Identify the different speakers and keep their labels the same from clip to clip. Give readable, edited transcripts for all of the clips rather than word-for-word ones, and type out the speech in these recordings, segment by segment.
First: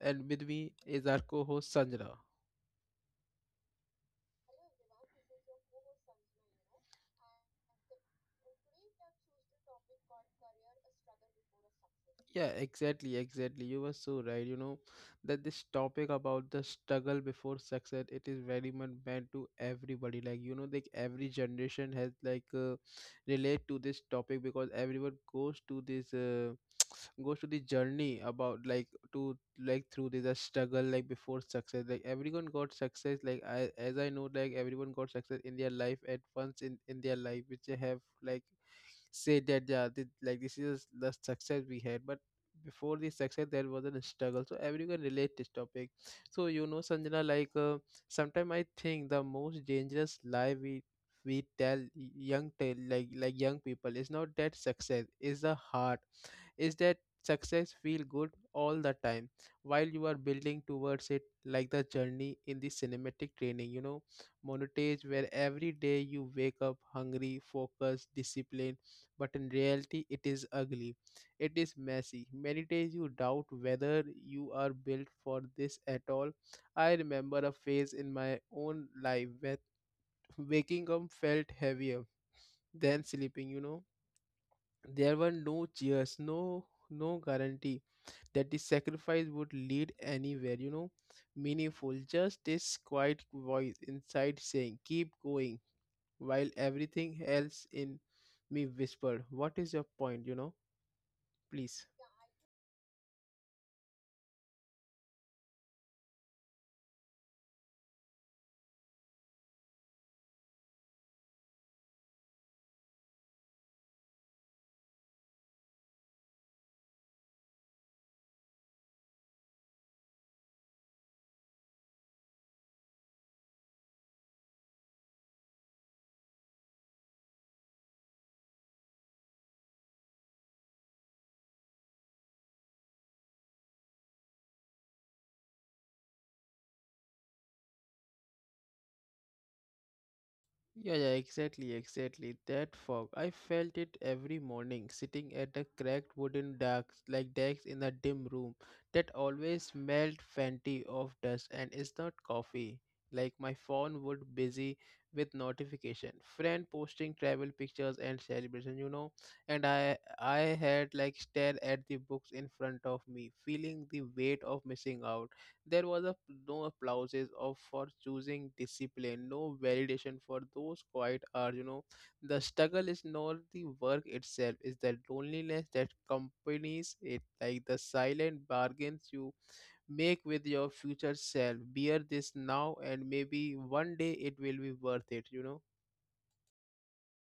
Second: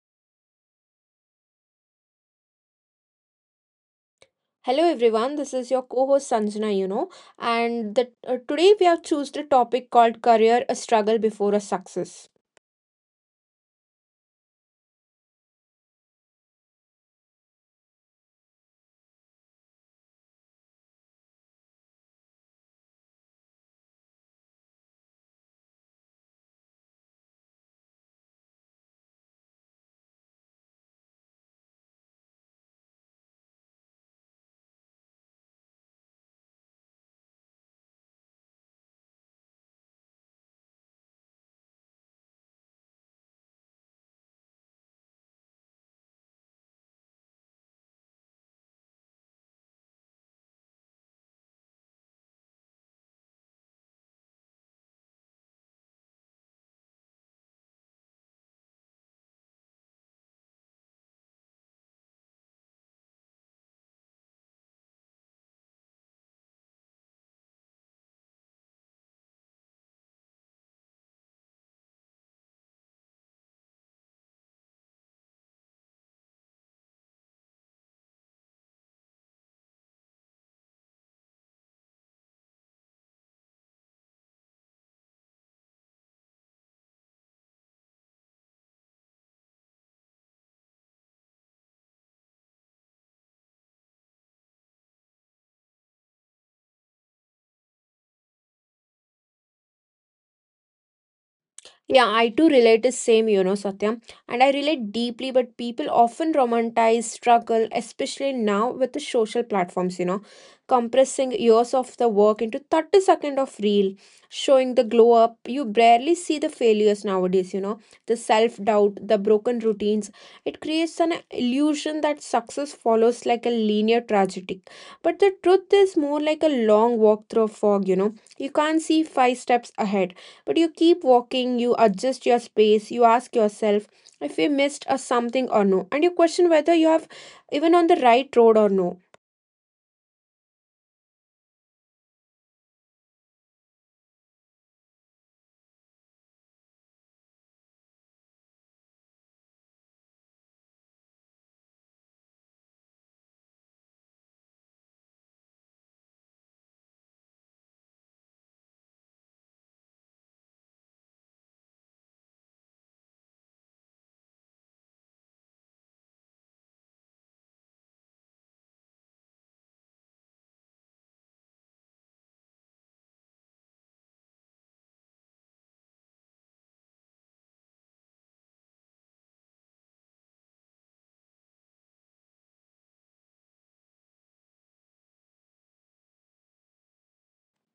Speaker 1: and with me is our co-host Sanjana.
Speaker 2: Hello everyone, this is your co-host Sanjana, and today we have chosen a topic called career, a struggle before a success.
Speaker 1: Yeah, exactly, exactly. You were so right. You know that this topic about the struggle before success, it is very much meant to everybody. Like you know, like every generation has like relate to this topic because everyone goes to this goes to the journey about like to like through this struggle like before success. Like everyone got success. Like I as I know, like everyone got success in their life at once in their life, which they have like say that yeah, this, like this is the success we had, but before the success there was a struggle, so everyone can relate this topic. So you know, Sanjana, like sometimes I think the most dangerous lie we tell young tell like young people is not that success is the heart, is that success feel good all the time while you are building towards it, like the journey in the cinematic training, monotage, where every day you wake up hungry, focused, disciplined. But in reality it is ugly, it is messy. Many days you doubt whether you are built for this at all. I remember a phase in my own life where waking up felt heavier than sleeping. There were no cheers, no guarantee that the sacrifice would lead anywhere, meaningful. Just this quiet voice inside saying, keep going, while everything else in me whispered, what is your point, please.
Speaker 2: Yeah, I too relate the same, Satyam. And I relate deeply, but people often romanticize struggle, especially now with the social platforms, compressing years of the work into 30 seconds of reel, showing the glow up. You barely see the failures nowadays, the self-doubt, the broken routines. It creates an illusion that success follows like a linear tragedy. But the truth is more like a long walk through a fog, you know. You can't see five steps ahead but you keep walking, you adjust your pace. You ask yourself if you missed a something or no, and you question whether you have even on the right road or no.
Speaker 1: Yeah, yeah, exactly, exactly. That fog. I felt it every morning, sitting at a cracked wooden deck, like desk, in a dim room that always smelled faintly of dust and is not coffee. Like my phone would busy with notification, friend posting travel pictures and celebration. And I had like stare at the books in front of me, feeling the weight of missing out. There was a, no applauses of for choosing discipline, no validation for those quiet hours. You know, the struggle is not the work itself; it's the loneliness that accompanies it, like the silent bargains you make with your future self. Bear this now, and maybe one day it will be worth it.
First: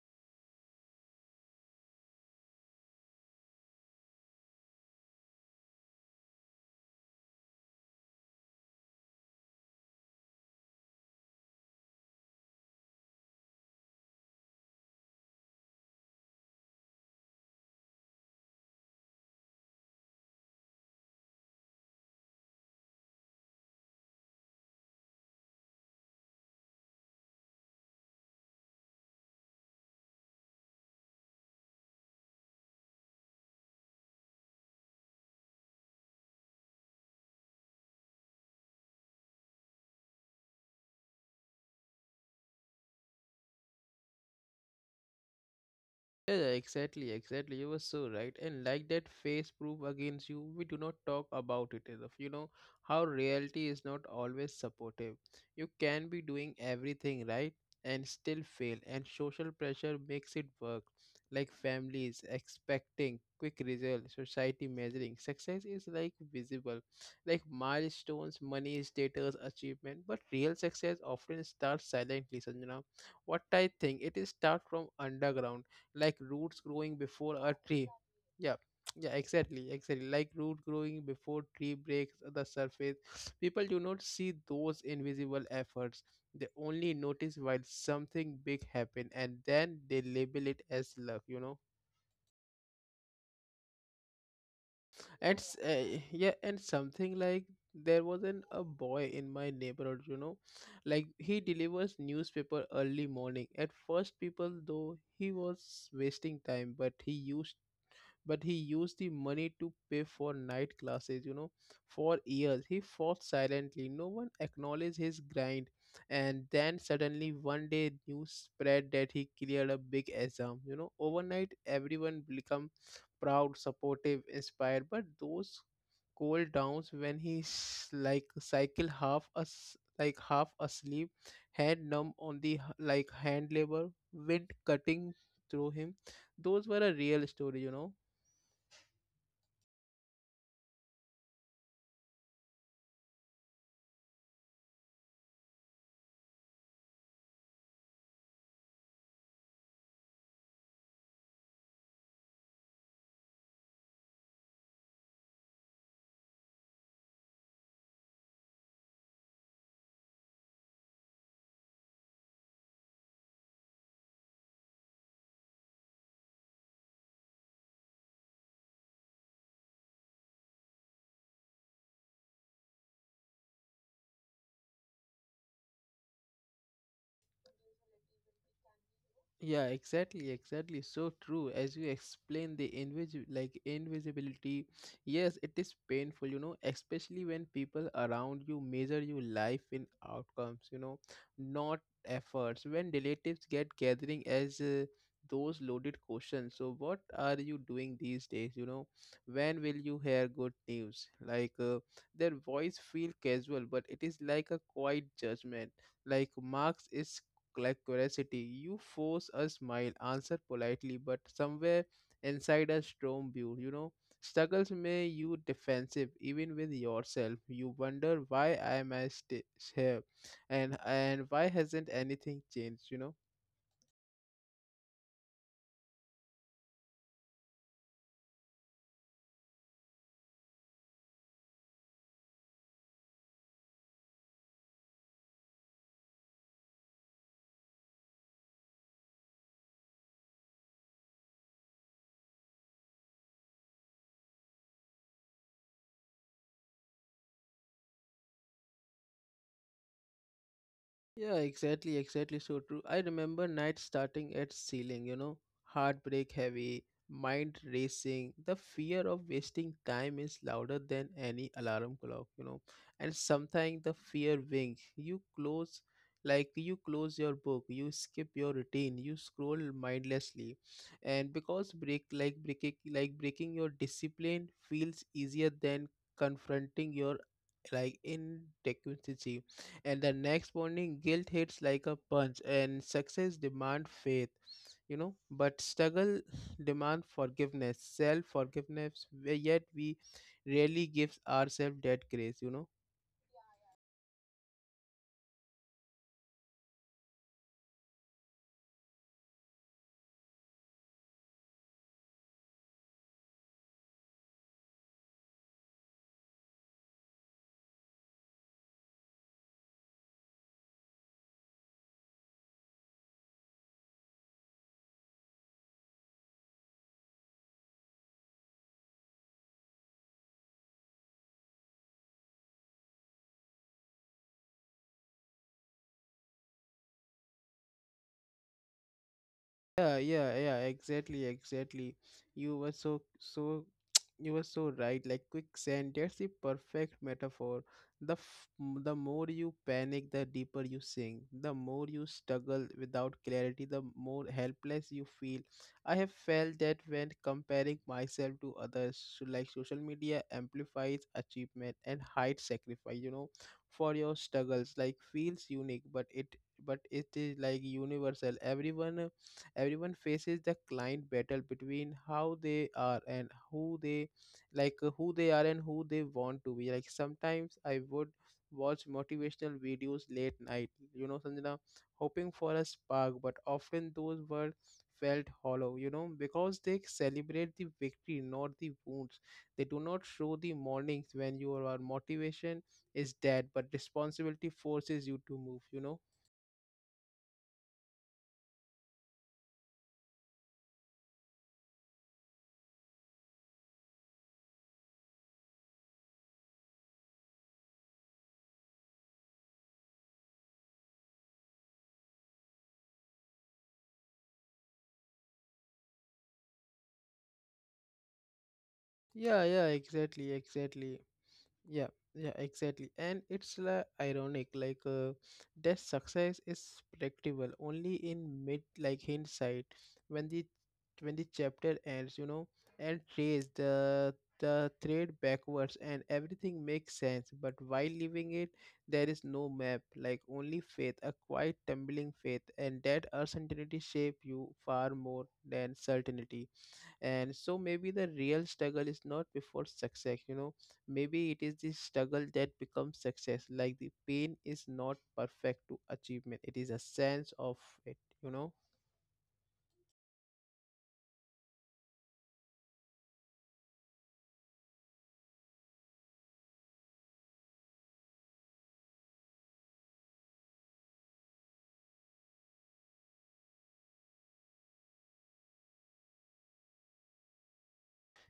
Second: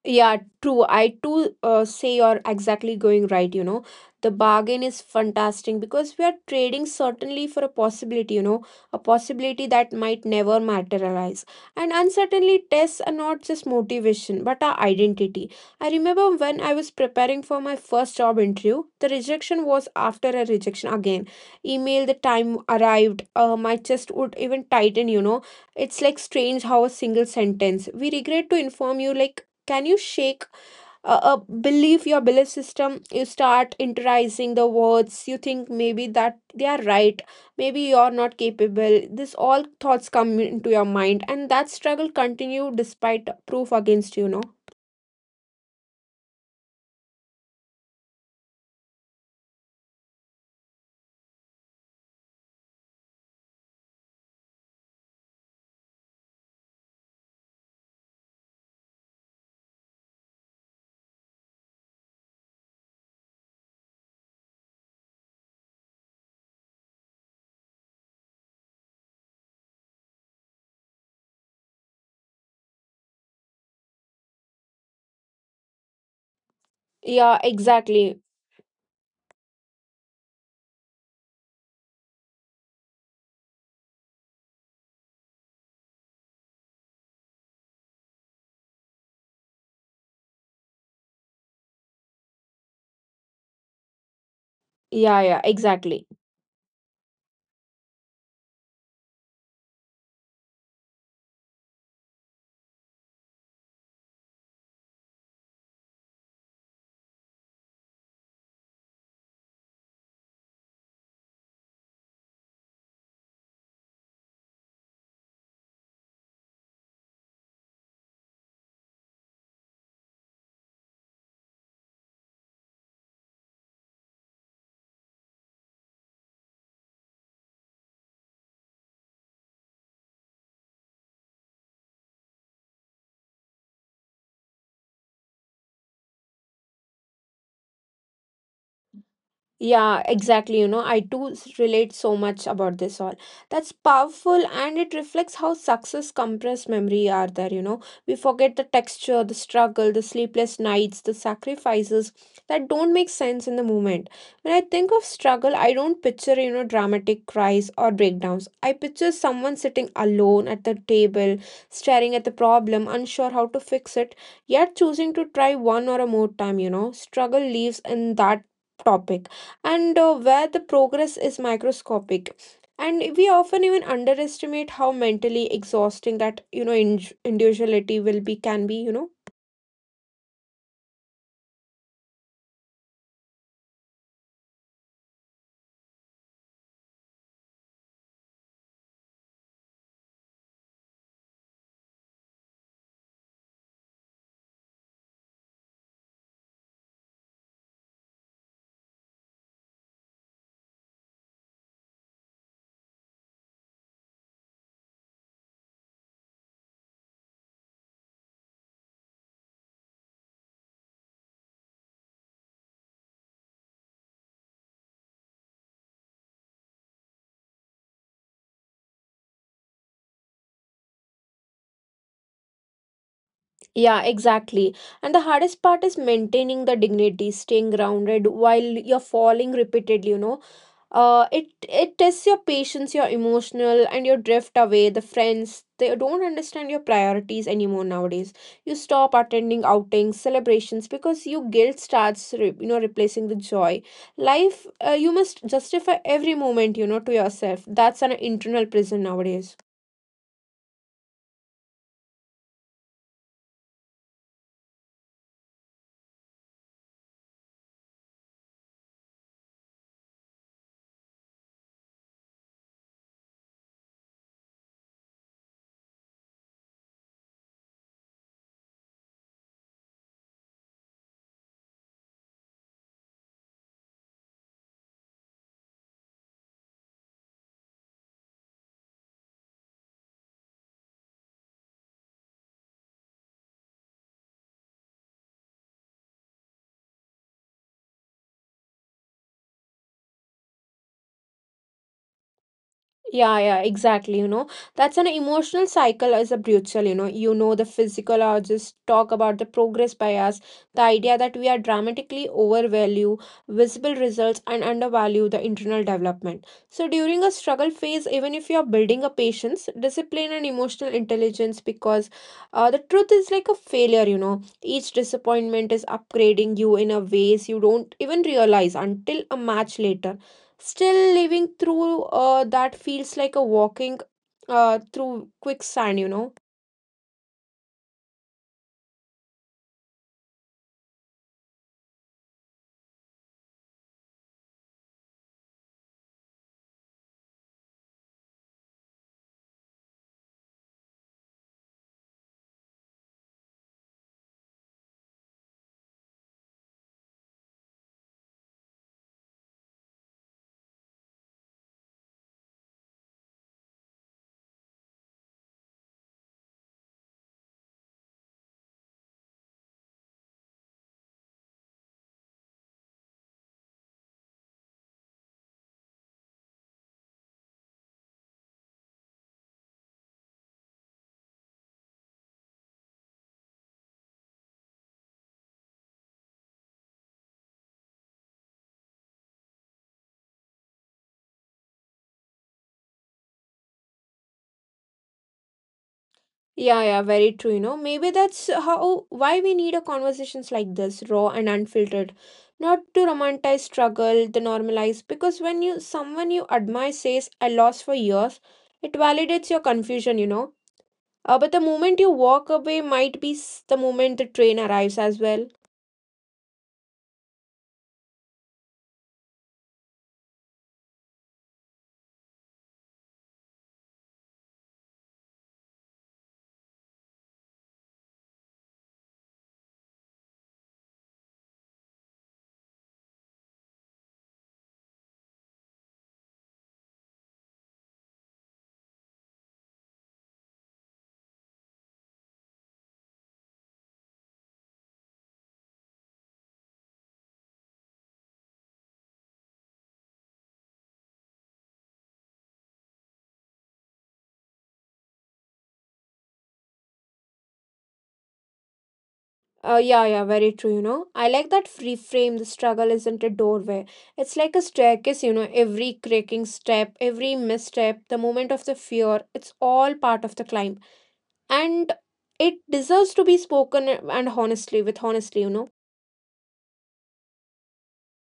Speaker 2: Yeah, true. I too say you're exactly going right. The bargain is fantastic because we are trading certainly for a possibility, a possibility that might never materialize. And uncertainly, tests are not just motivation, but our identity. I remember when I was preparing for my first job interview, the rejection was after a rejection again. Email, the time arrived, my chest would even tighten. It's like strange how a single sentence, we regret to inform you, like, can you shake a belief, your belief system. You start internalizing the words. You think maybe that they are right, maybe you're not capable. This all thoughts come into your mind, and that struggle continue despite proof against
Speaker 1: Yeah, yeah, exactly, exactly. You were so right. And like that face proof against you, we do not talk about it enough. You know how reality is not always supportive. You can be doing everything right and still fail, and social pressure makes it work. Like families expecting quick results, society measuring success is like visible, like milestones, money, status, achievement. But real success often starts silently, Sanjana. What I think, it is start from underground, like roots growing before
Speaker 2: yeah,
Speaker 1: a tree.
Speaker 2: exactly.
Speaker 1: Yeah, yeah, exactly, exactly. Like root growing before tree breaks the surface. People do not see those invisible efforts. They only notice while something big happen, and then they label it as luck.
Speaker 2: Yeah,
Speaker 1: And
Speaker 2: yeah,
Speaker 1: s- uh,
Speaker 2: exactly.
Speaker 1: yeah, and something like there was an a boy in my neighborhood. You know, like he delivers newspaper early morning. At first, people though he was wasting time, but he used the money to pay for night classes. For years, he fought silently. No one acknowledged his grind. And then suddenly, one day, news spread that he cleared a big exam. Overnight, everyone become proud, supportive, inspired. But those cold downs when he's like cycle half as like half asleep, hand numb on the like hand labor, wind cutting through him. Those were a real story.
Speaker 2: Yeah, exactly. You know, I do relate so much about this all. That's powerful, and it reflects how success compressed memory are there. We forget the texture, the struggle, the sleepless nights, the sacrifices that don't make sense in the moment. When I think of struggle, I don't picture, dramatic cries or breakdowns. I picture someone sitting alone at the table, staring at the problem, unsure how to fix it, yet choosing to try one or a more time. Struggle lives in that topic, and where the progress is microscopic. And we often even underestimate how mentally exhausting that individuality will be, can be.
Speaker 1: Yeah, exactly, exactly. So true. As you explain the invis like invisibility, yes, it is painful, especially when people around you measure your life in outcomes, not efforts. When relatives get gathering as those loaded questions. So what are you doing these days, you know? When will you hear good news? Like their voice feel casual, but it is like a quiet judgment. Like Marx is like curiosity. You force a smile, answer politely, but somewhere inside a storm view, struggles may you defensive even with yourself. You wonder why am I here, and why hasn't anything changed?
Speaker 2: Yeah, exactly. And the hardest part is maintaining the dignity, staying grounded while you're falling repeatedly uh it it tests your patience, your emotional, and your drift away. The friends, they don't understand your priorities anymore nowadays. You stop attending outings, celebrations, because your guilt starts replacing the joy. Life, you must justify every moment to yourself. That's an internal prison nowadays.
Speaker 1: Yeah, exactly, exactly. So true. I remember nights starting at ceiling, heartbreak heavy, mind racing. The fear of wasting time is louder than any alarm clock. And sometimes the fear wings. You close, like you close your book, you skip your routine, you scroll mindlessly, and because like breaking your discipline feels easier than confronting your like inadequacy. And the next morning guilt hits like a punch, and success demand faith, but struggle demand forgiveness, self forgiveness, yet we rarely give ourselves that grace.
Speaker 2: Yeah, yeah, exactly. You know, that's an emotional cycle as a brutal. You know, the physiologists talk about the progress bias, the idea that we are dramatically overvalue visible results and undervalue the internal development. So during a struggle phase, even if you're building a patience, discipline and emotional intelligence, because the truth is like a failure. Each disappointment is upgrading you in a ways you don't even realize until a match later. Still living through that feels like a walking through quicksand.
Speaker 1: Yeah, yeah, yeah, exactly, exactly. You were so, so, you were so right. Like quicksand, that's the perfect metaphor. The the more you panic, the deeper you sink. The more you struggle without clarity, the more helpless you feel. I have felt that when comparing myself to others, so like social media amplifies achievement and hides sacrifice, for your struggles. Like feels unique, but it is like universal. Everyone faces the client battle between how they are and who they are and who they want to be. Like sometimes I would watch motivational videos late night, you know, Sanjana, hoping for a spark, but often those were felt hollow because they celebrate the victory, not the wounds. They do not show the mornings when your motivation is dead but responsibility forces you to move.
Speaker 2: Yeah, yeah, very true. Maybe that's how why we need a conversations like this, raw and unfiltered. Not to romanticize struggle, the normalize, because when you someone you admire says I lost for years, it validates your confusion. But the moment you walk away might be the moment the train arrives as well.
Speaker 1: Yeah, yeah, exactly, exactly. Yeah, yeah, exactly. And it's like ironic, like that success is predictable only in like hindsight, when the chapter ends, and trace the thread backwards, and everything makes sense. But while leaving it, there is no map, like only faith, a quiet tumbling faith, and that uncertainty shape you far more than certainty. And so maybe the real struggle is not before success, maybe it is the struggle that becomes success. Like the pain is not perfect to achievement, it is a sense of it you know
Speaker 2: Yeah, yeah, very true. I like that reframe. The struggle isn't a doorway. It's like a staircase. Every cracking step, every misstep, the moment of the fear, it's all part of the climb. And it deserves to be spoken and honestly, with honestly.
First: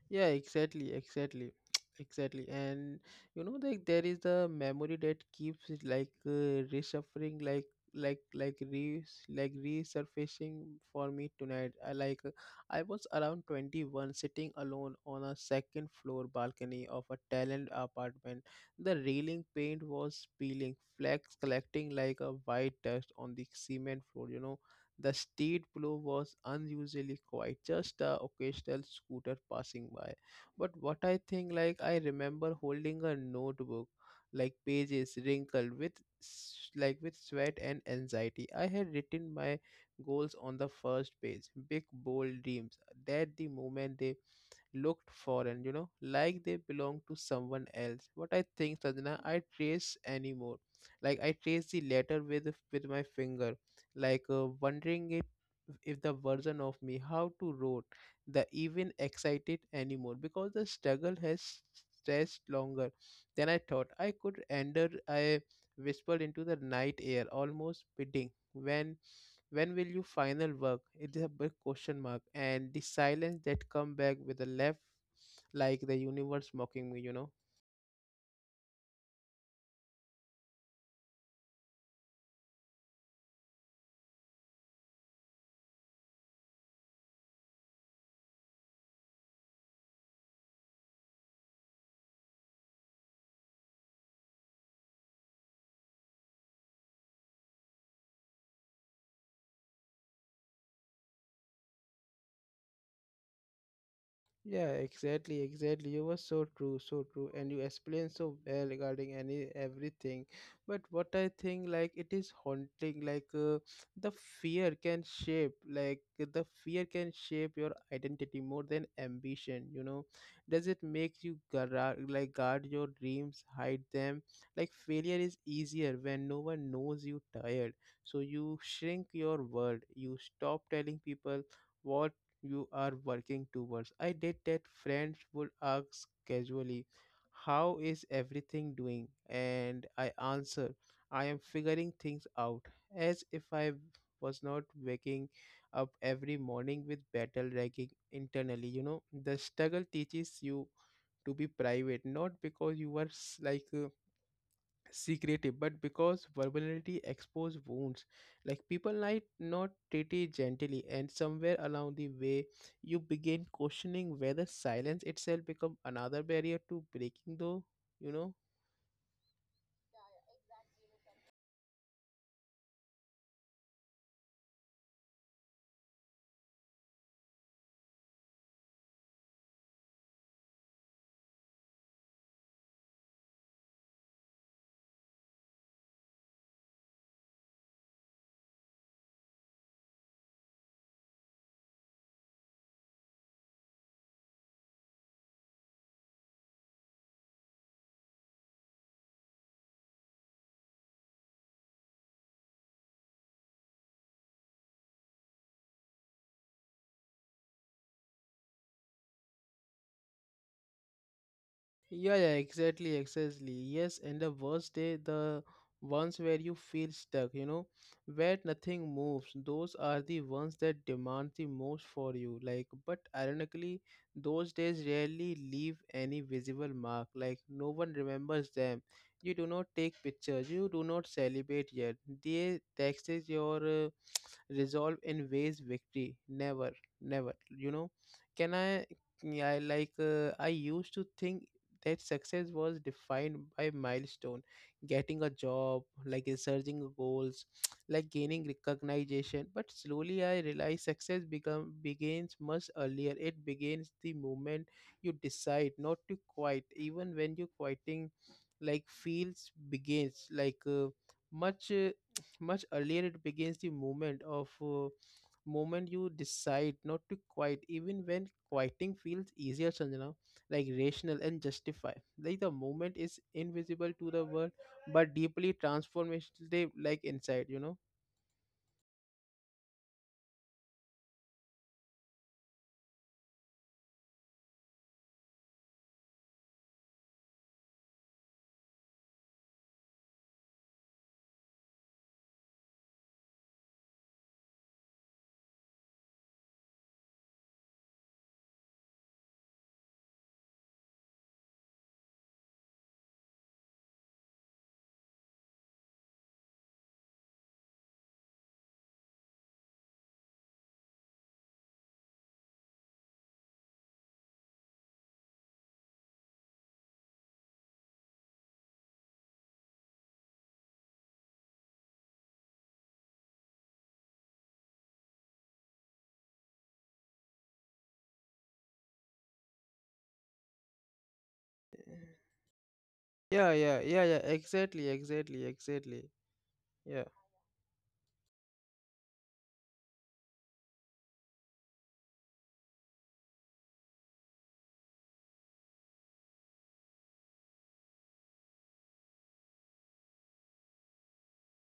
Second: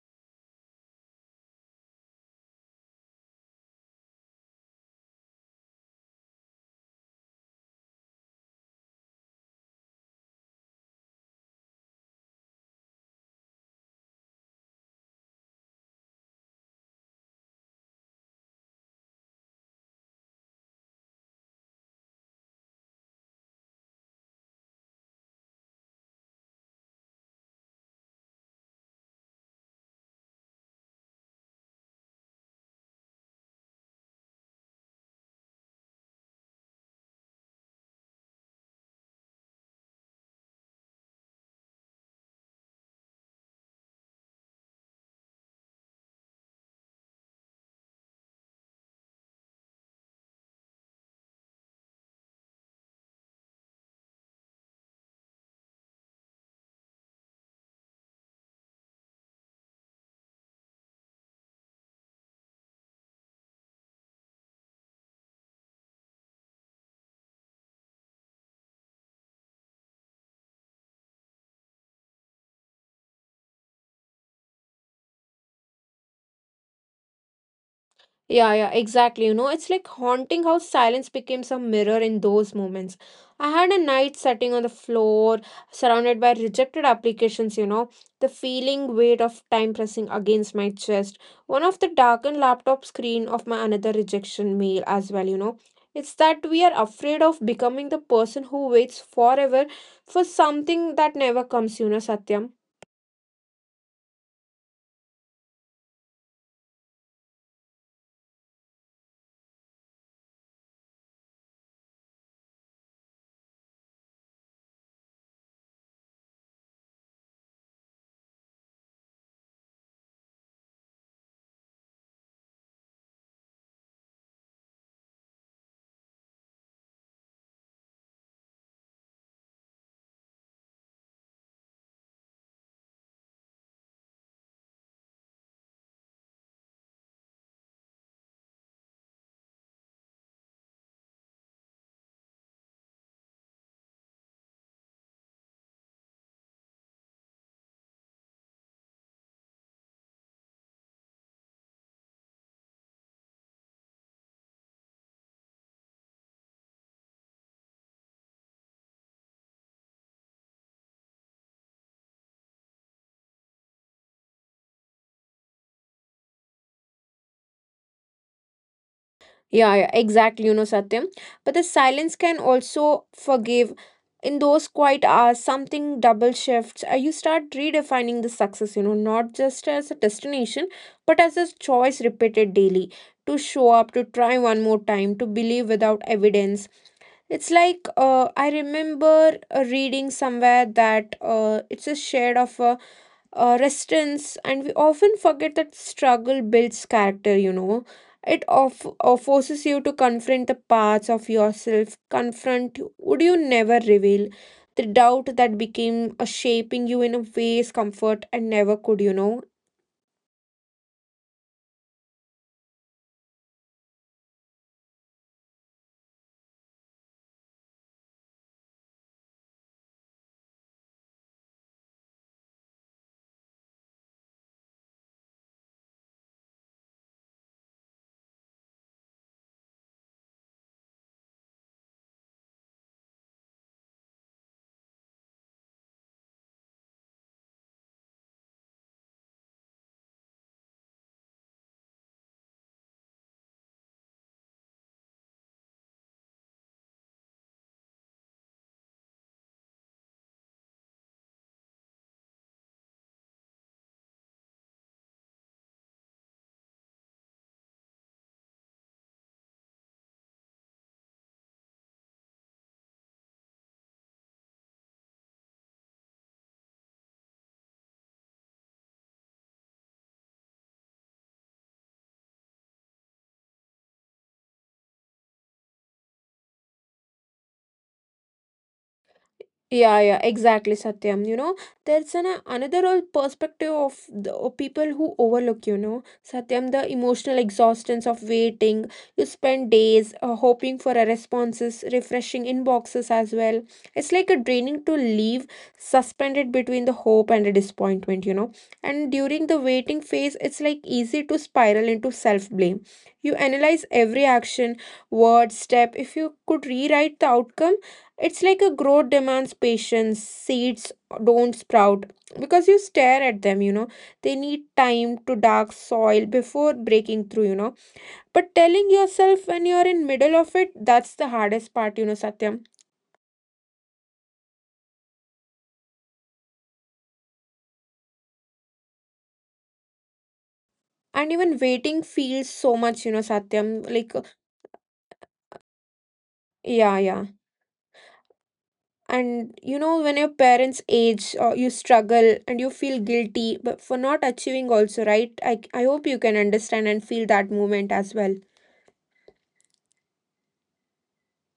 Speaker 1: Yeah, exactly, exactly, exactly. And like there is the memory that keeps it like resurfacing, like re like resurfacing for me tonight. I was around 21, sitting alone on a second floor balcony of a talent apartment. The railing paint was peeling, flags collecting like a white dust on the cement floor. You know the street below was unusually quiet, just the occasional scooter passing by. But what I think, like, I remember holding a notebook, like pages wrinkled with like with sweat and anxiety. I had written my goals on the first page, big bold dreams. That the moment they looked foreign, like they belong to someone else. What I think, Sadhana, I trace anymore. Like I trace the letter with my finger, like wondering if the version of me how to wrote the even excited anymore because the struggle has stretched longer than I thought. I could endure. I whispered into the night air, almost bidding when will you final work? It is a big question mark. And the silence that come back with a laugh, like the universe mocking me.
Speaker 2: Yeah, yeah, exactly. You know, it's like haunting how silence becomes a mirror in those moments. I had a night sitting on the floor, surrounded by rejected applications, the feeling weight of time pressing against my chest. One of the darkened laptop screen of my another rejection mail as well. It's that we are afraid of becoming the person who waits forever for something that never comes, Satyam.
Speaker 1: Yeah, exactly, exactly. You were so true, and you explained so well regarding any everything. But what I think, like it is haunting, like the the fear can shape your identity more than ambition. Does it make you like guard your dreams, hide them? Like failure is easier when no one knows you tired, so you shrink your world. You stop telling people what you are working towards. I did that. Friends would ask casually, how is everything doing? And I answer, I am figuring things out, as if I was not waking up every morning with battle raging internally. The struggle teaches you to be private, not because you were like secretive, but because vulnerability expose wounds. Like people might not treat it gently, and somewhere along the way you begin questioning whether silence itself become another barrier to breaking though you know
Speaker 2: Yeah, yeah, exactly, Satyam. But the silence can also forgive. In those quiet hours, something double shifts. You start redefining the success, not just as a destination, but as a choice repeated daily to show up, to try one more time, to believe without evidence. It's like I remember reading somewhere that it's a shade of a restaurants, and we often forget that struggle builds character. It of forces you to confront the parts of yourself, confront would you never reveal the doubt that became a shaping you in a ways comfort and never could.
Speaker 1: Yeah, yeah, exactly, exactly. Yes, and the worst day, the ones where you feel stuck, where nothing moves, those are the ones that demand the most for you. Like, but ironically, those days rarely leave any visible mark. Like, no one remembers them. You do not take pictures, you do not celebrate yet. They taxes your resolve in ways victory never, never. Can I? I I used to think that success was defined by milestone, getting a job, like researching goals like gaining recognition. But slowly I realized success become begins much earlier. It begins the moment you decide not to quit even when you quitting like feels begins like much much earlier. It begins the moment you decide not to quit even when quieting feels easier, Sanjana. Like rational and justify, like the moment is invisible to the world but deeply transformative, like inside, you know.
Speaker 2: Yeah, yeah, exactly, Satyam. You know, there's an another whole perspective of the of people who overlook, Satyam, the emotional exhaustion of waiting. You spend days hoping for a responses, refreshing inboxes as well. It's like a draining to leave suspended between the hope and the disappointment. And during the waiting phase, it's like easy to spiral into self-blame. You analyze every action, word, step. If you could rewrite the outcome, it's like a growth demands patience. Seeds don't sprout because you stare at them. They need time to dark soil before breaking through. But telling yourself when you're in middle of it, that's the hardest part, Satyam. And even waiting feels so much,
Speaker 1: Yeah, yeah,
Speaker 2: Satyam.
Speaker 1: yeah, yeah.
Speaker 2: Like,
Speaker 1: Exactly, exactly, exactly. Yeah.
Speaker 2: yeah, yeah. And you know, when your parents age, you struggle and you feel guilty but for not achieving also, right? I hope you can understand and feel that moment as well.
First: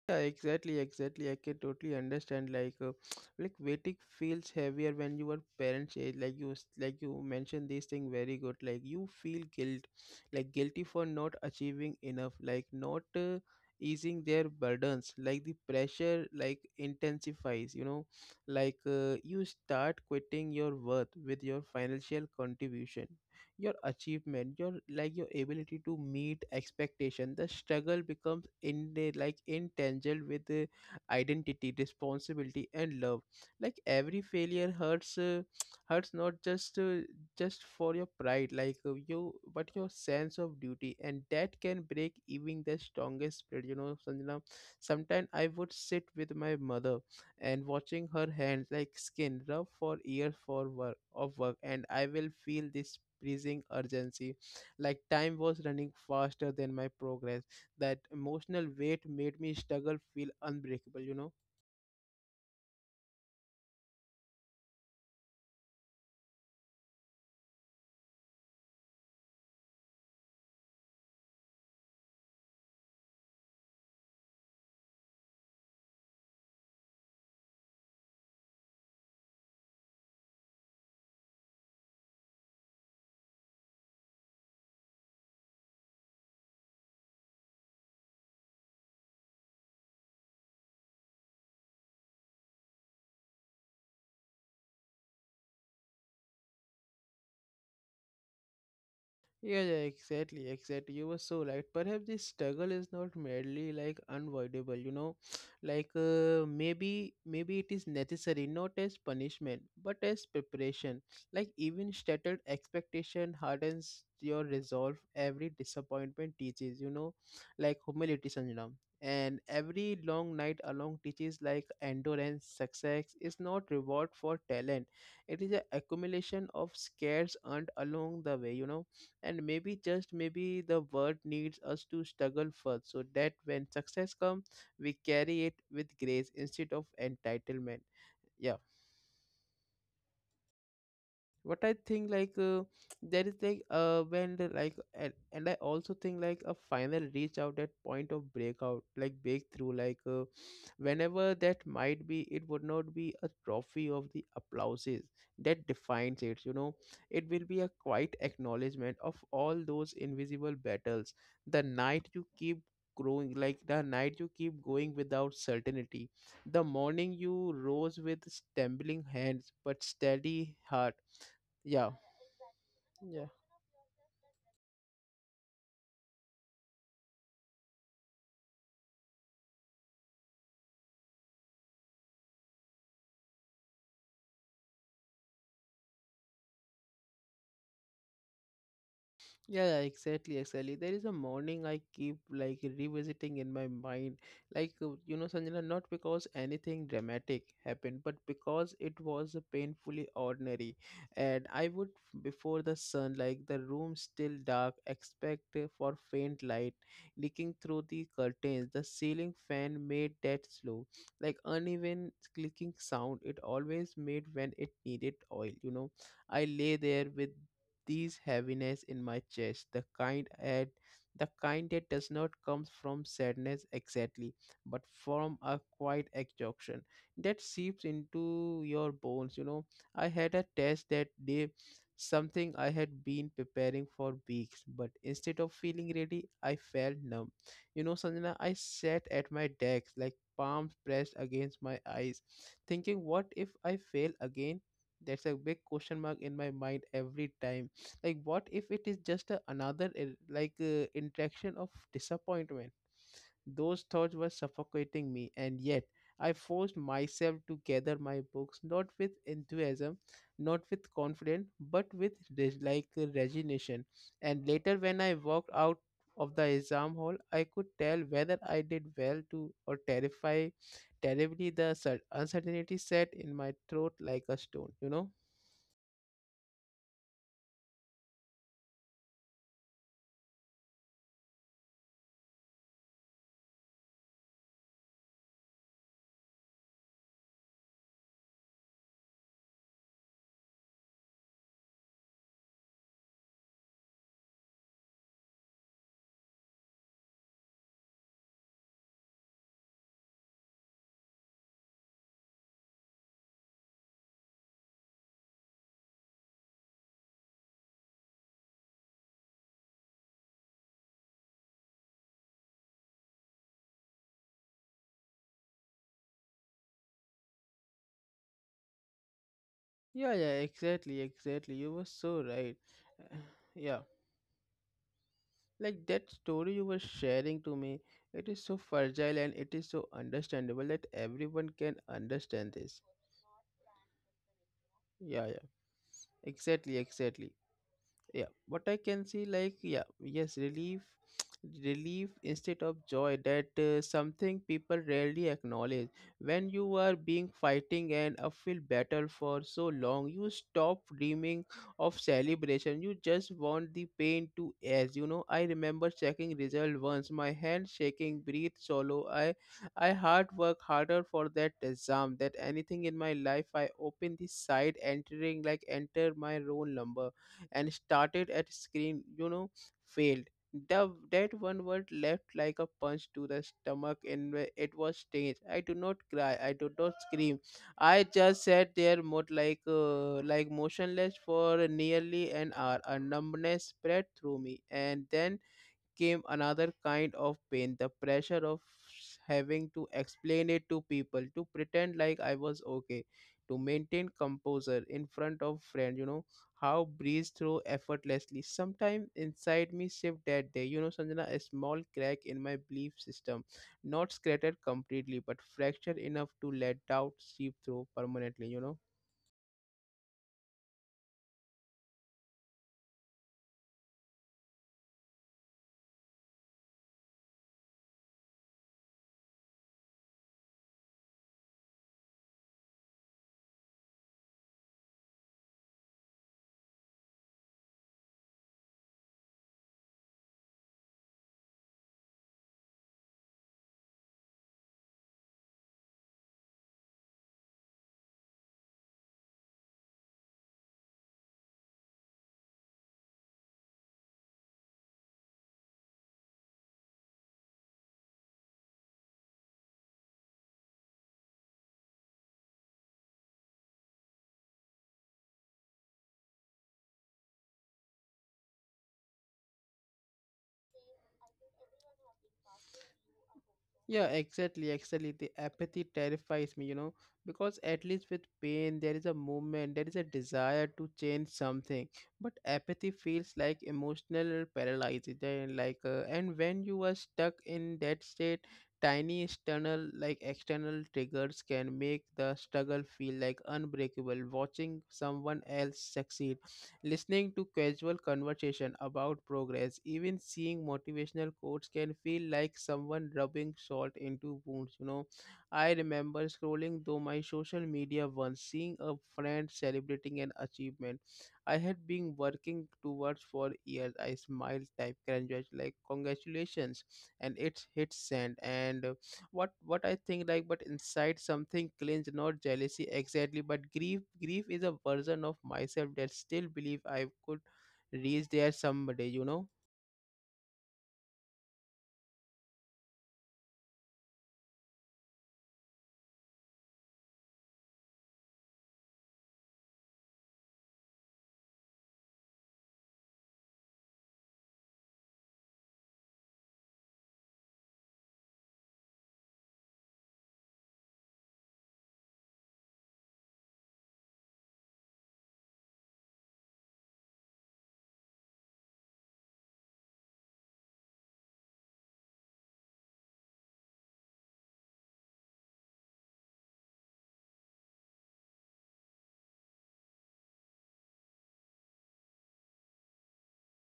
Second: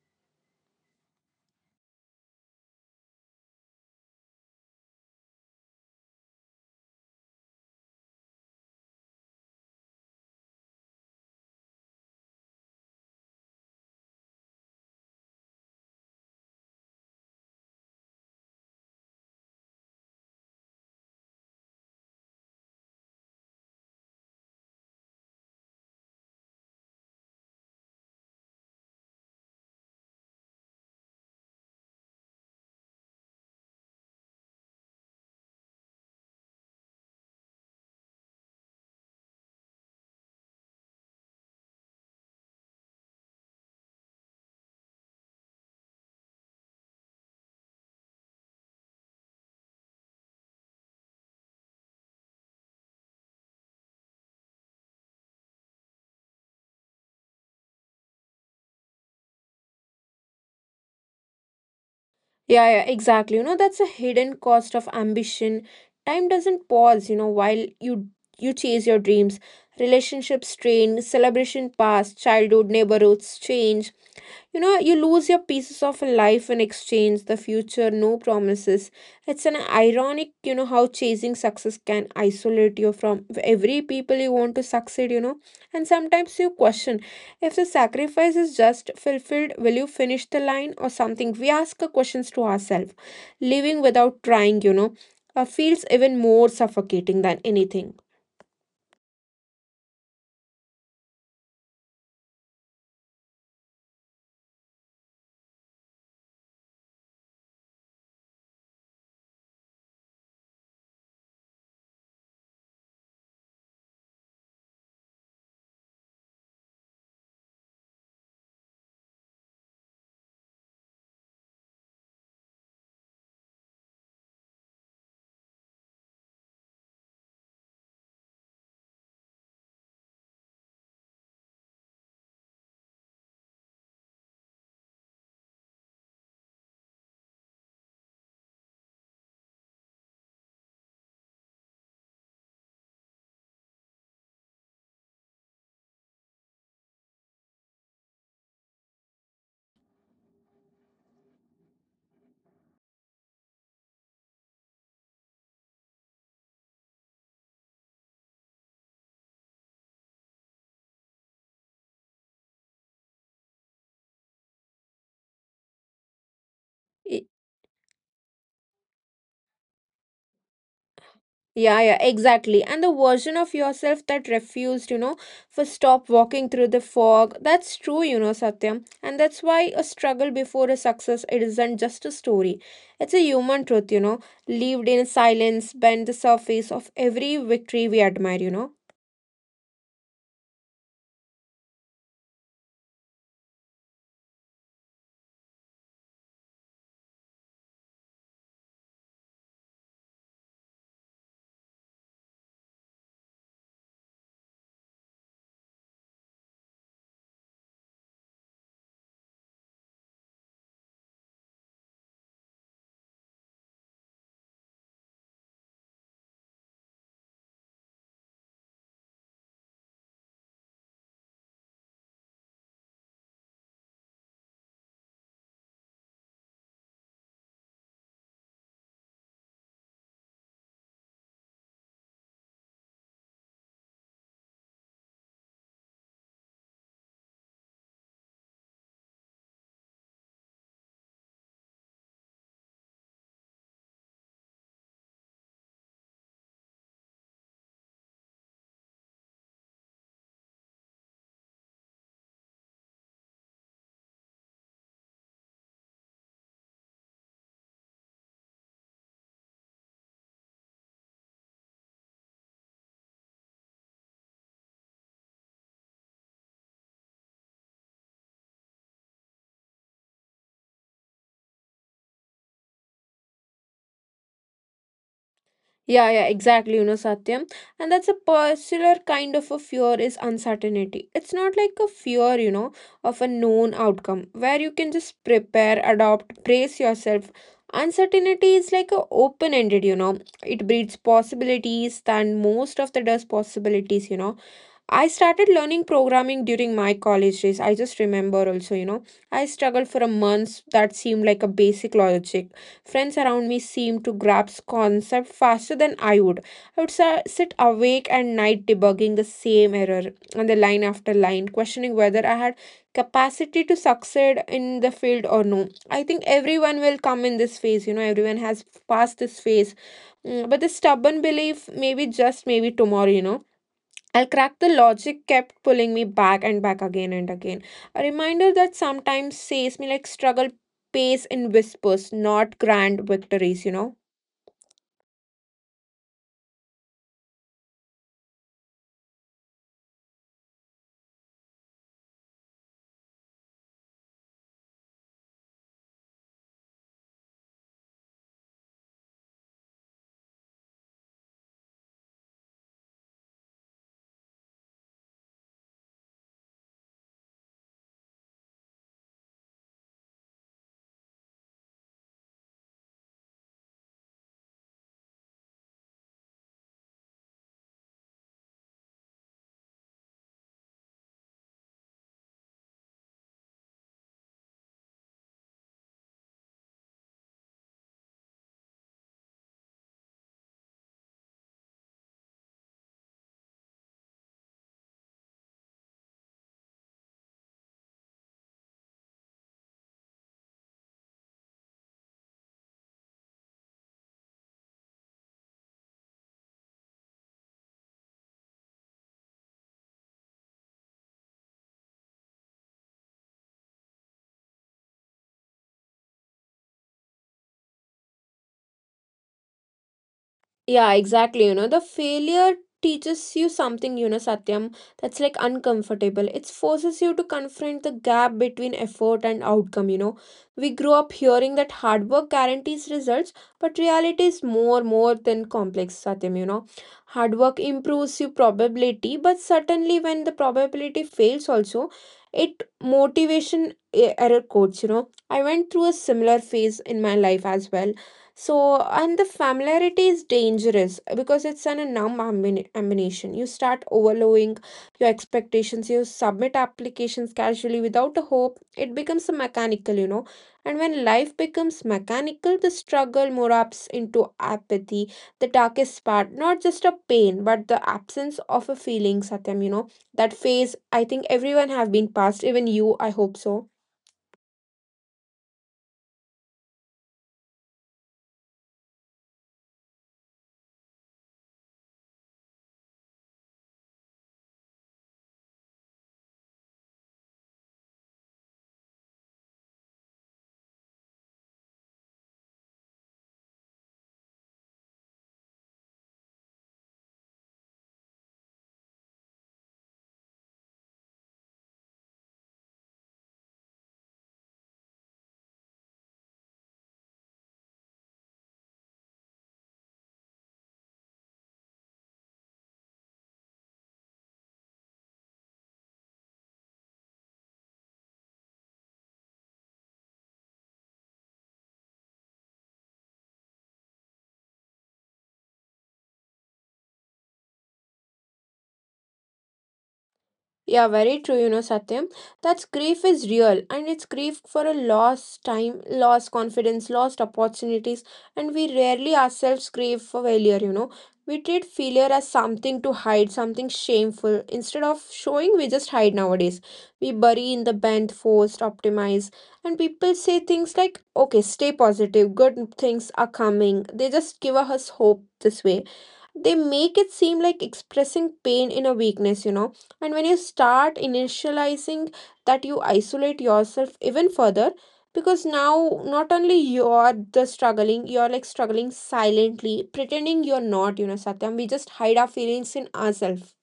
Speaker 1: Yeah, exactly, exactly. I can totally understand. Like, like waiting feels heavier when you are parents age. Like you, like you mentioned this thing very good. Like you feel guilt, like guilty for not achieving enough, like not easing their burdens. Like the pressure, like intensifies. You know, you start quitting your worth with your financial contribution, your achievement, your like your ability to meet expectation. The struggle becomes in the like entangled with the identity, responsibility and love. Like every failure hurts hurts not just for your pride, like you, but your sense of duty. And that can break even the strongest spirit, you know, Sanjana. Sometimes I would sit with my mother and watching her hands, like skin rub for years for work of work, and I will feel this pressing urgency, like time was running faster than my progress. That emotional weight made me struggle feel unbreakable, you know.
Speaker 2: Yeah, yeah, exactly. You know, that's a hidden cost of ambition. Time doesn't pause, while you chase your dreams. Relationships strain, celebration pass, childhood neighborhoods change, you lose your pieces of life in exchange, the future, no promises. It's an ironic, how chasing success can isolate you from every people you want to succeed. And sometimes you question if the sacrifice is just fulfilled, will you finish the line or something? We ask questions to ourselves. Living without trying, feels even more suffocating than anything.
Speaker 1: Yeah, yeah, exactly, exactly. You were so right. Perhaps this struggle is not merely like unavoidable, you know, maybe maybe it is necessary, not as punishment but as preparation. Like even shattered expectation hardens your resolve. Every disappointment teaches, you know, like humility, Sanjana. And every long night along teaches like endurance. Success is not reward for talent; it is an accumulation of scares earned along the way, you know. And maybe just maybe the world needs us to struggle first, so that when success comes, we carry it with grace instead of entitlement. Yeah. What I think. There is like when the, like and I also think like a final reach out that point of breakout, like breakthrough, whenever that might be, it would not be a trophy of the applauses that defines it, you know. It will be a quiet acknowledgement of all those invisible battles, the night you keep growing, like the night you keep going without certainty, the morning you rose with stumbling hands but steady heart.
Speaker 2: Yeah,
Speaker 1: Yeah,
Speaker 2: yeah, exactly. And the
Speaker 1: yeah.
Speaker 2: version of yourself that refused, for stop walking through the fog. That's true, Satyam. And that's why a struggle before a success it isn't just a story. It's a human truth, lived in silence, bend the surface of every victory we admire.
Speaker 1: Yeah, yeah, exactly, exactly. There is a morning I keep like revisiting in my mind, you know, Sanjana, not because anything dramatic happened, but because it was a painfully ordinary. And I would, before the sun, like the room still dark, expect for faint light leaking through the curtains. The ceiling fan made that slow, like uneven clicking sound it always made when it needed oil. You know, I lay there with this heaviness in my chest, the kind that does not come from sadness exactly, but from a quiet exhaustion that seeps into your bones. You know, I had a test that day, something I had been preparing for weeks, but instead of feeling ready, I felt numb. You know, Sanjana, I sat at my desk, like palms pressed against my eyes, thinking, what if I fail again? That's a big question mark in my mind every time, like what if it is just a, another interaction of disappointment. Those thoughts were suffocating me, and yet I forced myself to gather my books, not with enthusiasm, not with confidence, but with resignation. And later when I walked out of the exam hall, I could tell whether I did well to or terrify terribly. The uncertainty sat in my throat like a stone, you know.
Speaker 2: Yeah, yeah, exactly, Satyam. And that's a particular kind of a fear is uncertainty. It's not like a fear, of a known outcome where you can just prepare, adopt, brace yourself. Uncertainty is like a open-ended. It breeds possibilities than most of the does possibilities. I started learning programming during my college days. I just remember also, I struggled for a month that seemed like a basic logic. Friends around me seemed to grasp concept faster than I would. I would sit awake at night debugging the same error on the line after line, questioning whether I had capacity to succeed in the field or no. I think everyone will come in this phase, everyone has passed this phase.
Speaker 1: Yeah, yeah,
Speaker 2: Mm. But the
Speaker 1: exactly,
Speaker 2: stubborn
Speaker 1: exactly. You were
Speaker 2: belief,
Speaker 1: so
Speaker 2: maybe
Speaker 1: right.
Speaker 2: just maybe
Speaker 1: Uh,
Speaker 2: tomorrow, you
Speaker 1: yeah,
Speaker 2: know, I'll crack the logic
Speaker 1: like that
Speaker 2: kept pulling
Speaker 1: story
Speaker 2: me
Speaker 1: you were
Speaker 2: back and back
Speaker 1: sharing to
Speaker 2: again
Speaker 1: me,
Speaker 2: and again.
Speaker 1: it is so
Speaker 2: A reminder
Speaker 1: fragile and
Speaker 2: that
Speaker 1: it is so
Speaker 2: sometimes says me
Speaker 1: understandable
Speaker 2: like
Speaker 1: that
Speaker 2: struggle
Speaker 1: everyone can
Speaker 2: pays in
Speaker 1: understand this.
Speaker 2: whispers, not grand victories.
Speaker 1: Yeah, yeah, exactly, exactly. Yeah, what I can see, like, yeah, yes, relief. Relief instead of joy that something people rarely acknowledge. When you are being fighting an uphill battle for so long, you stop dreaming of celebration, you just want the pain to end, you know. I remember checking result once, my hand shaking, breathe solo. I I hard work harder for that exam that anything in my life. I open the side entering, like enter my own number and started at screen, you know, failed. The, that one word left like a punch to the stomach, and it was strange. I do not cry. I do not scream. I just sat there, motionless for nearly an hour. A numbness spread through me, and then came another kind of pain, the pressure of having to explain it to people, to pretend like I was okay, to maintain composure in front of friends. You know how breeze through effortlessly sometime inside me shift that day, you know, Sanjana. A small crack in my belief system, not scattered completely but fractured enough to let doubt seep through permanently, you know.
Speaker 2: Yeah, exactly. You know, the failure teaches you something, Satyam, that's like uncomfortable. It forces you to confront the gap between effort and outcome. We grow up hearing that hard work guarantees results, but reality is more than complex, Satyam. Hard work improves your probability, but certainly when the probability fails also, it motivation error codes. I went through a similar phase in my life as well so, and the familiarity is dangerous because it's an a numb ammunition. You start overlowing your expectations, you submit applications casually without a hope. It becomes a mechanical. And when life becomes mechanical, the struggle morphs into apathy, the darkest part, not just a pain, but the absence of a feeling, Satyam. That phase, I think everyone have been past, even you, I hope so.
Speaker 1: Yeah, exactly, exactly. The apathy terrifies me, you know, because at least with pain, there is a movement, there is a desire to change something. But apathy feels like emotional paralysis, and when you are stuck in that state, tiny external, like external triggers can make the struggle feel like unbreakable. Watching someone else succeed, listening to casual conversation about progress, even seeing motivational quotes can feel like someone rubbing salt into wounds, you know. I remember scrolling through my social media once, seeing a friend celebrating an achievement I had been working towards for years. I smiled, type, congratulations, like congratulations, and it hit send. And What I think like, but inside something cleans, not jealousy exactly, but grief. Grief is a version of myself that still believe I could reach there someday, you know.
Speaker 2: Yeah, very true, Satyam. That's grief is real and it's grief for a lost time, lost confidence, lost opportunities, and we rarely ourselves grieve for failure. We treat failure as something to hide, something shameful. Instead of showing, we just hide nowadays. We bury in the bent, forced, optimize, and people say things like, okay, stay positive, good things are coming. They just give us hope this way, they make it seem like expressing pain in a weakness and when you start initializing that, you isolate yourself even further, because now not only you're the struggling, you're like struggling silently, pretending you're not Satyam. We just hide our feelings in ourselves.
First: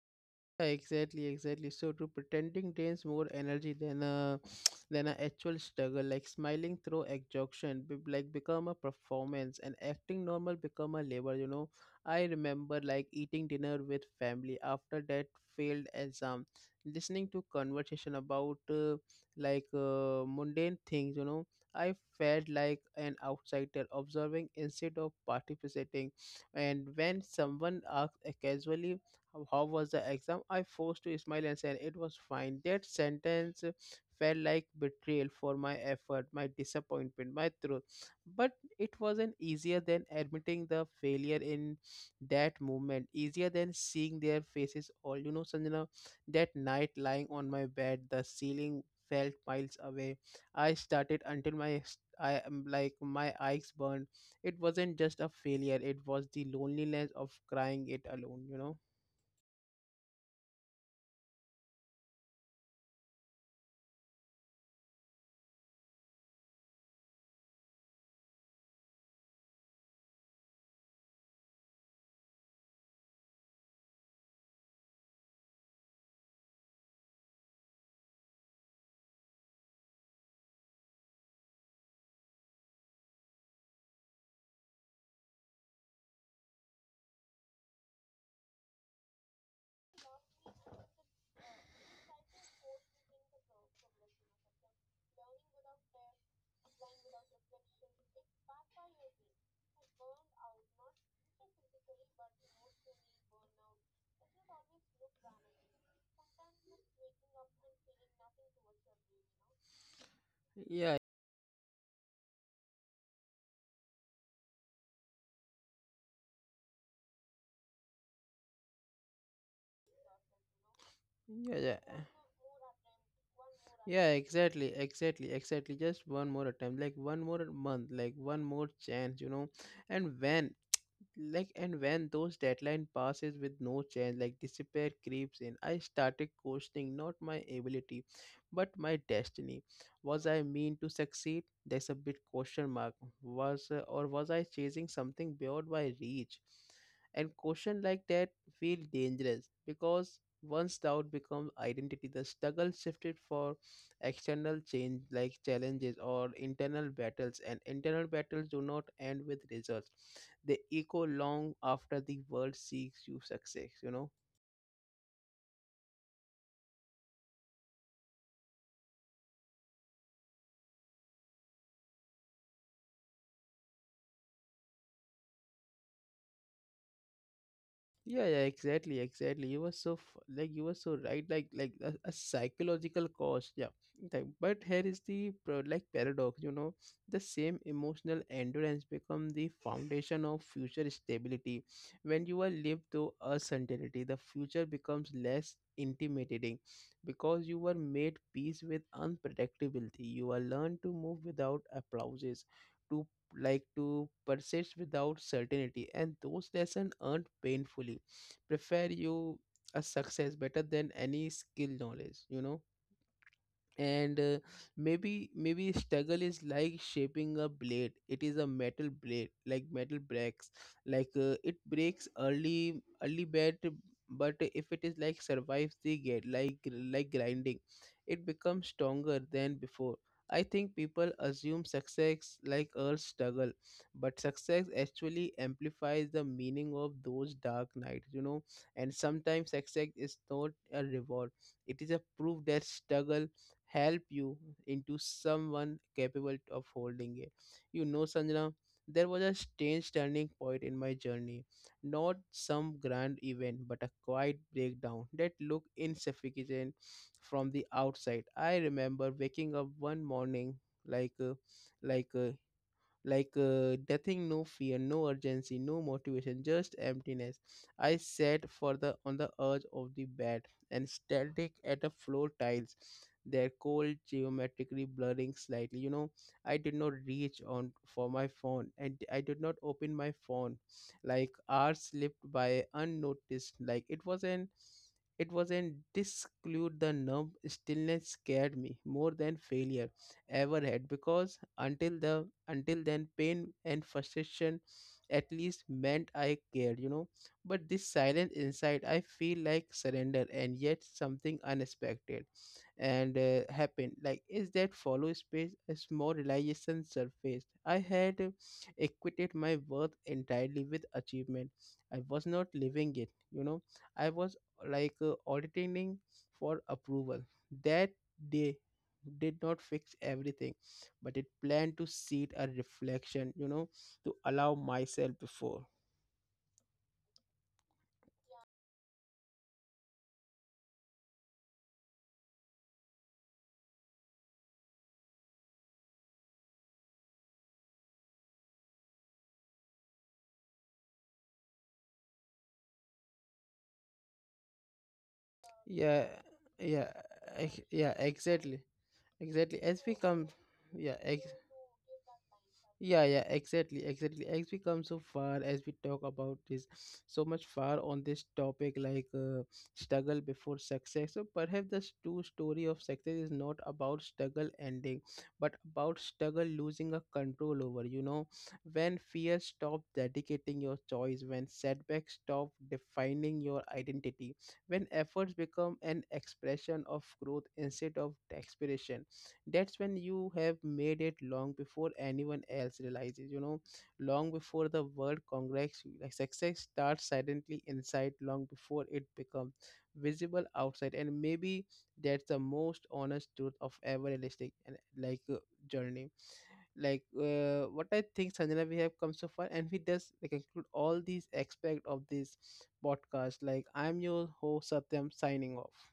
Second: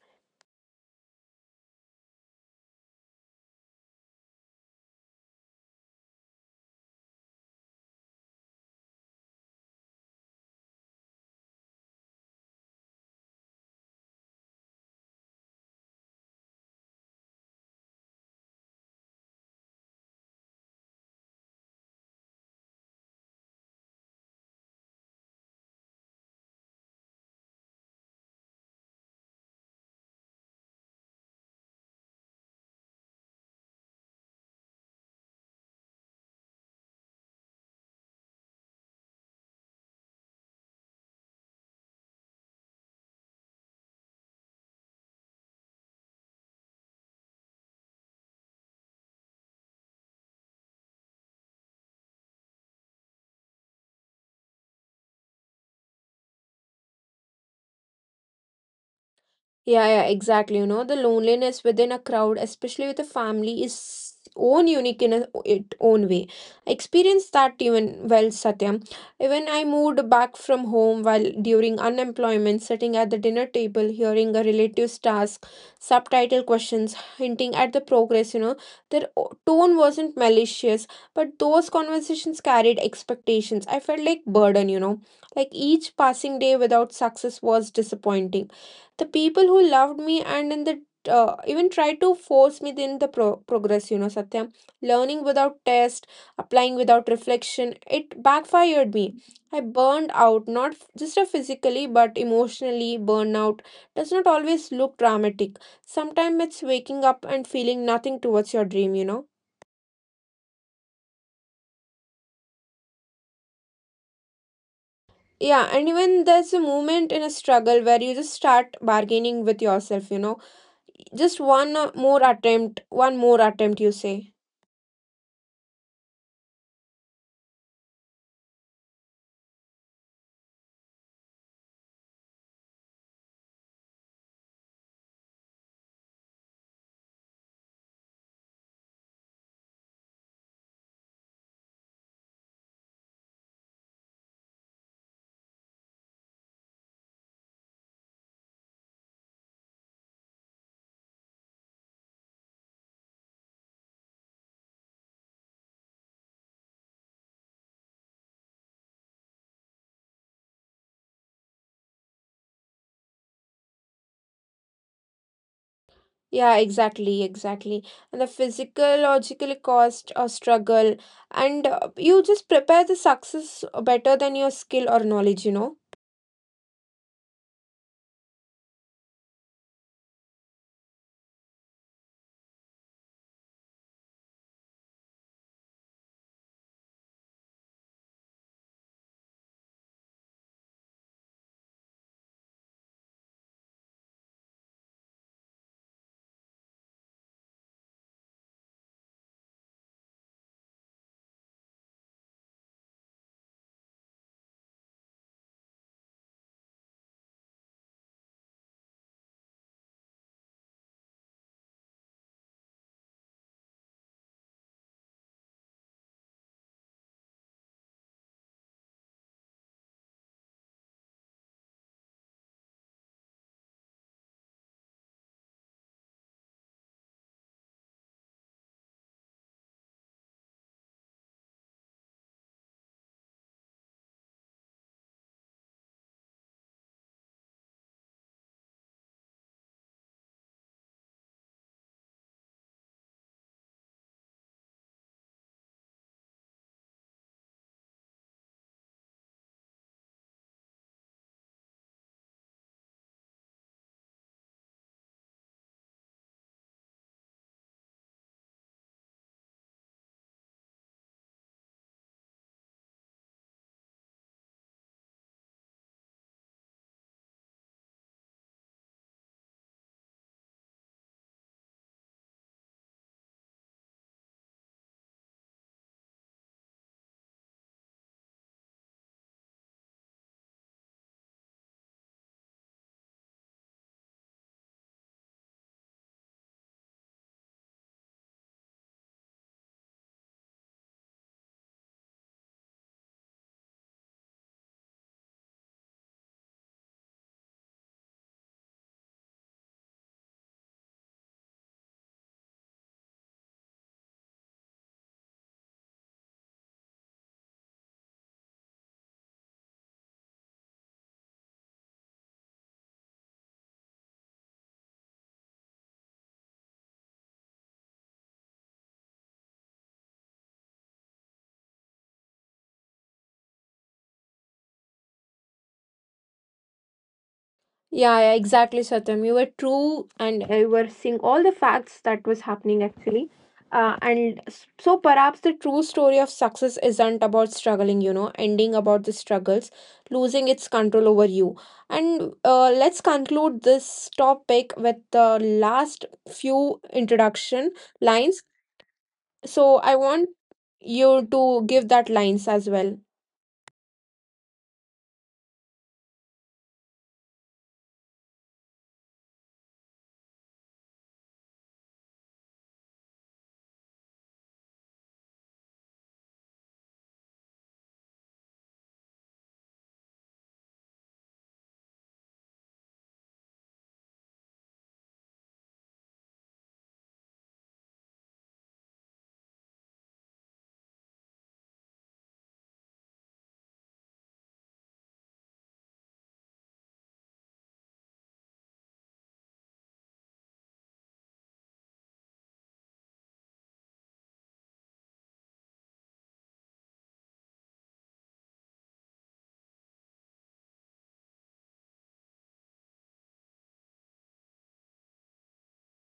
Speaker 1: Yeah, exactly, exactly. So to pretending drains more energy than a than an actual struggle. Like smiling through exhaustion, be, like become a performance, and acting normal become a labor. You know, I remember like eating dinner with family after that failed exam, listening to conversation about mundane things. You know, I felt like an outsider observing instead of participating, and when someone asks casually how was the exam, I forced to smile and said it was fine. That sentence felt like betrayal for my effort, my disappointment, my truth. But it wasn't easier than admitting the failure in that moment, easier than seeing their faces all, you know, Sanjana. That night lying on my bed, the ceiling felt miles away. I started until my I am like my eyes burned. It wasn't just a failure, it was the loneliness of crying it alone, you know.
Speaker 2: Yeah, yeah, exactly. You know, the loneliness within a crowd, especially with a family, is own unique in its own way. I experienced that even well, Satyam. Even I moved back from home while during unemployment, sitting at the dinner table, hearing a relative's task, subtitle questions, hinting at the progress. You know, their tone wasn't malicious, but those conversations carried expectations. I felt like burden. You know, like each passing day without success was disappointing the people who loved me, and in the even tried to force me in the progress Satyam. Learning without test, applying without reflection, it backfired me. I burned out, not just a physically but emotionally. Burnout does not always look dramatic. Sometimes it's waking up and feeling nothing towards your dream
Speaker 1: Yeah,
Speaker 2: yeah. And even there's a moment in a struggle where you just start bargaining with yourself
Speaker 1: yeah,
Speaker 2: just
Speaker 1: yeah,
Speaker 2: one more attempt, one more attempt, you
Speaker 1: yeah,
Speaker 2: say.
Speaker 1: exactly, exactly, exactly. Just one more attempt, like one more month, like one more chance, you know. And when like and when those deadline passes with no change, like despair creeps in. I started questioning not my ability but my destiny. Was I mean to succeed? There's a big question mark. Was I chasing something beyond my reach? And question like that feel dangerous, because once doubt becomes identity, the struggle shifted for external change, like challenges or internal battles. And internal battles do not end with results, they echo long after the world seeks you success, you know.
Speaker 2: Yeah, exactly, exactly. And the physical, logical cost or struggle, and you just prepare the success better than your skill or knowledge.
Speaker 1: Yeah, yeah, exactly, exactly. You were so like you were so right, like a psychological cost. Yeah, like, but here is the like paradox, you know. The same emotional endurance become the foundation of future stability. When you are lived to a certainty, the future becomes less intimidating, because you were made peace with unpredictability. You are learned to move without applauses, to like to persist without certainty. And those lessons earned painfully prepare you a success better than any skill knowledge, you know. And Maybe maybe struggle is like shaping a blade. It is a metal blade, like metal breaks, it breaks early, early bad. But if it is like survives the gate, like grinding, it becomes stronger than before. I think people assume success like a struggle, but success actually amplifies the meaning of those dark nights, you know. And sometimes success is not a reward, it is a proof that struggle help you into someone capable of holding it. You know, Sanjana, there was a strange turning point in my journey. Not some grand event, but a quiet breakdown that looked insufficient from the outside. I remember waking up one morning, like uh, like uh, nothing, no fear, no urgency, no motivation, just emptiness. I sat for the on the edge of the bed and static at the floor tiles, their cold geometrically blurring slightly, you know. I did not reach on for my phone and I did not open my phone. Like hours slipped by unnoticed, like it was an, it was an disclude. The numb stillness scared me more than failure ever had, because until the until then, pain and frustration at least meant I cared, you know. But this silence inside I feel like surrender. And yet something unexpected and happened. Like is that follow space, a small realization surfaced. I had equated my worth entirely with achievement. I was not living it, you know. I was auditing for approval. That day did not fix everything, but it planned to seed a reflection, you know. To allow myself before,
Speaker 2: Yeah, yeah, exactly, Satyam. You were true, and you were seeing all the facts that was happening actually. So perhaps the true story of success isn't about struggling, ending about the struggles, losing its control over you. And let's conclude this topic with the
Speaker 1: yeah,
Speaker 2: last few
Speaker 1: yeah,
Speaker 2: introduction
Speaker 1: yeah,
Speaker 2: lines.
Speaker 1: exactly, exactly,
Speaker 2: So
Speaker 1: as
Speaker 2: I
Speaker 1: we come,
Speaker 2: want
Speaker 1: yeah,
Speaker 2: you
Speaker 1: ex.
Speaker 2: to give that lines as well.
Speaker 1: Yeah, yeah, exactly, exactly. As we come so far, as we talk about this so much far on this topic, struggle before success. So perhaps the true story of success is not about struggle ending, but about struggle losing a control over. You know, when fear stops dedicating your choice, when setbacks stop defining your identity, when efforts become an expression of growth instead of desperation, that's when you have made it, long before anyone else realizes, you know, long before the world congrats you. Like success starts silently inside long before it becomes visible outside. And maybe that's the most honest truth of ever realistic and journey. What I think, Sanjana, we have come so far and we just like include all these aspect of this podcast. Like, I'm your host Satyam signing off.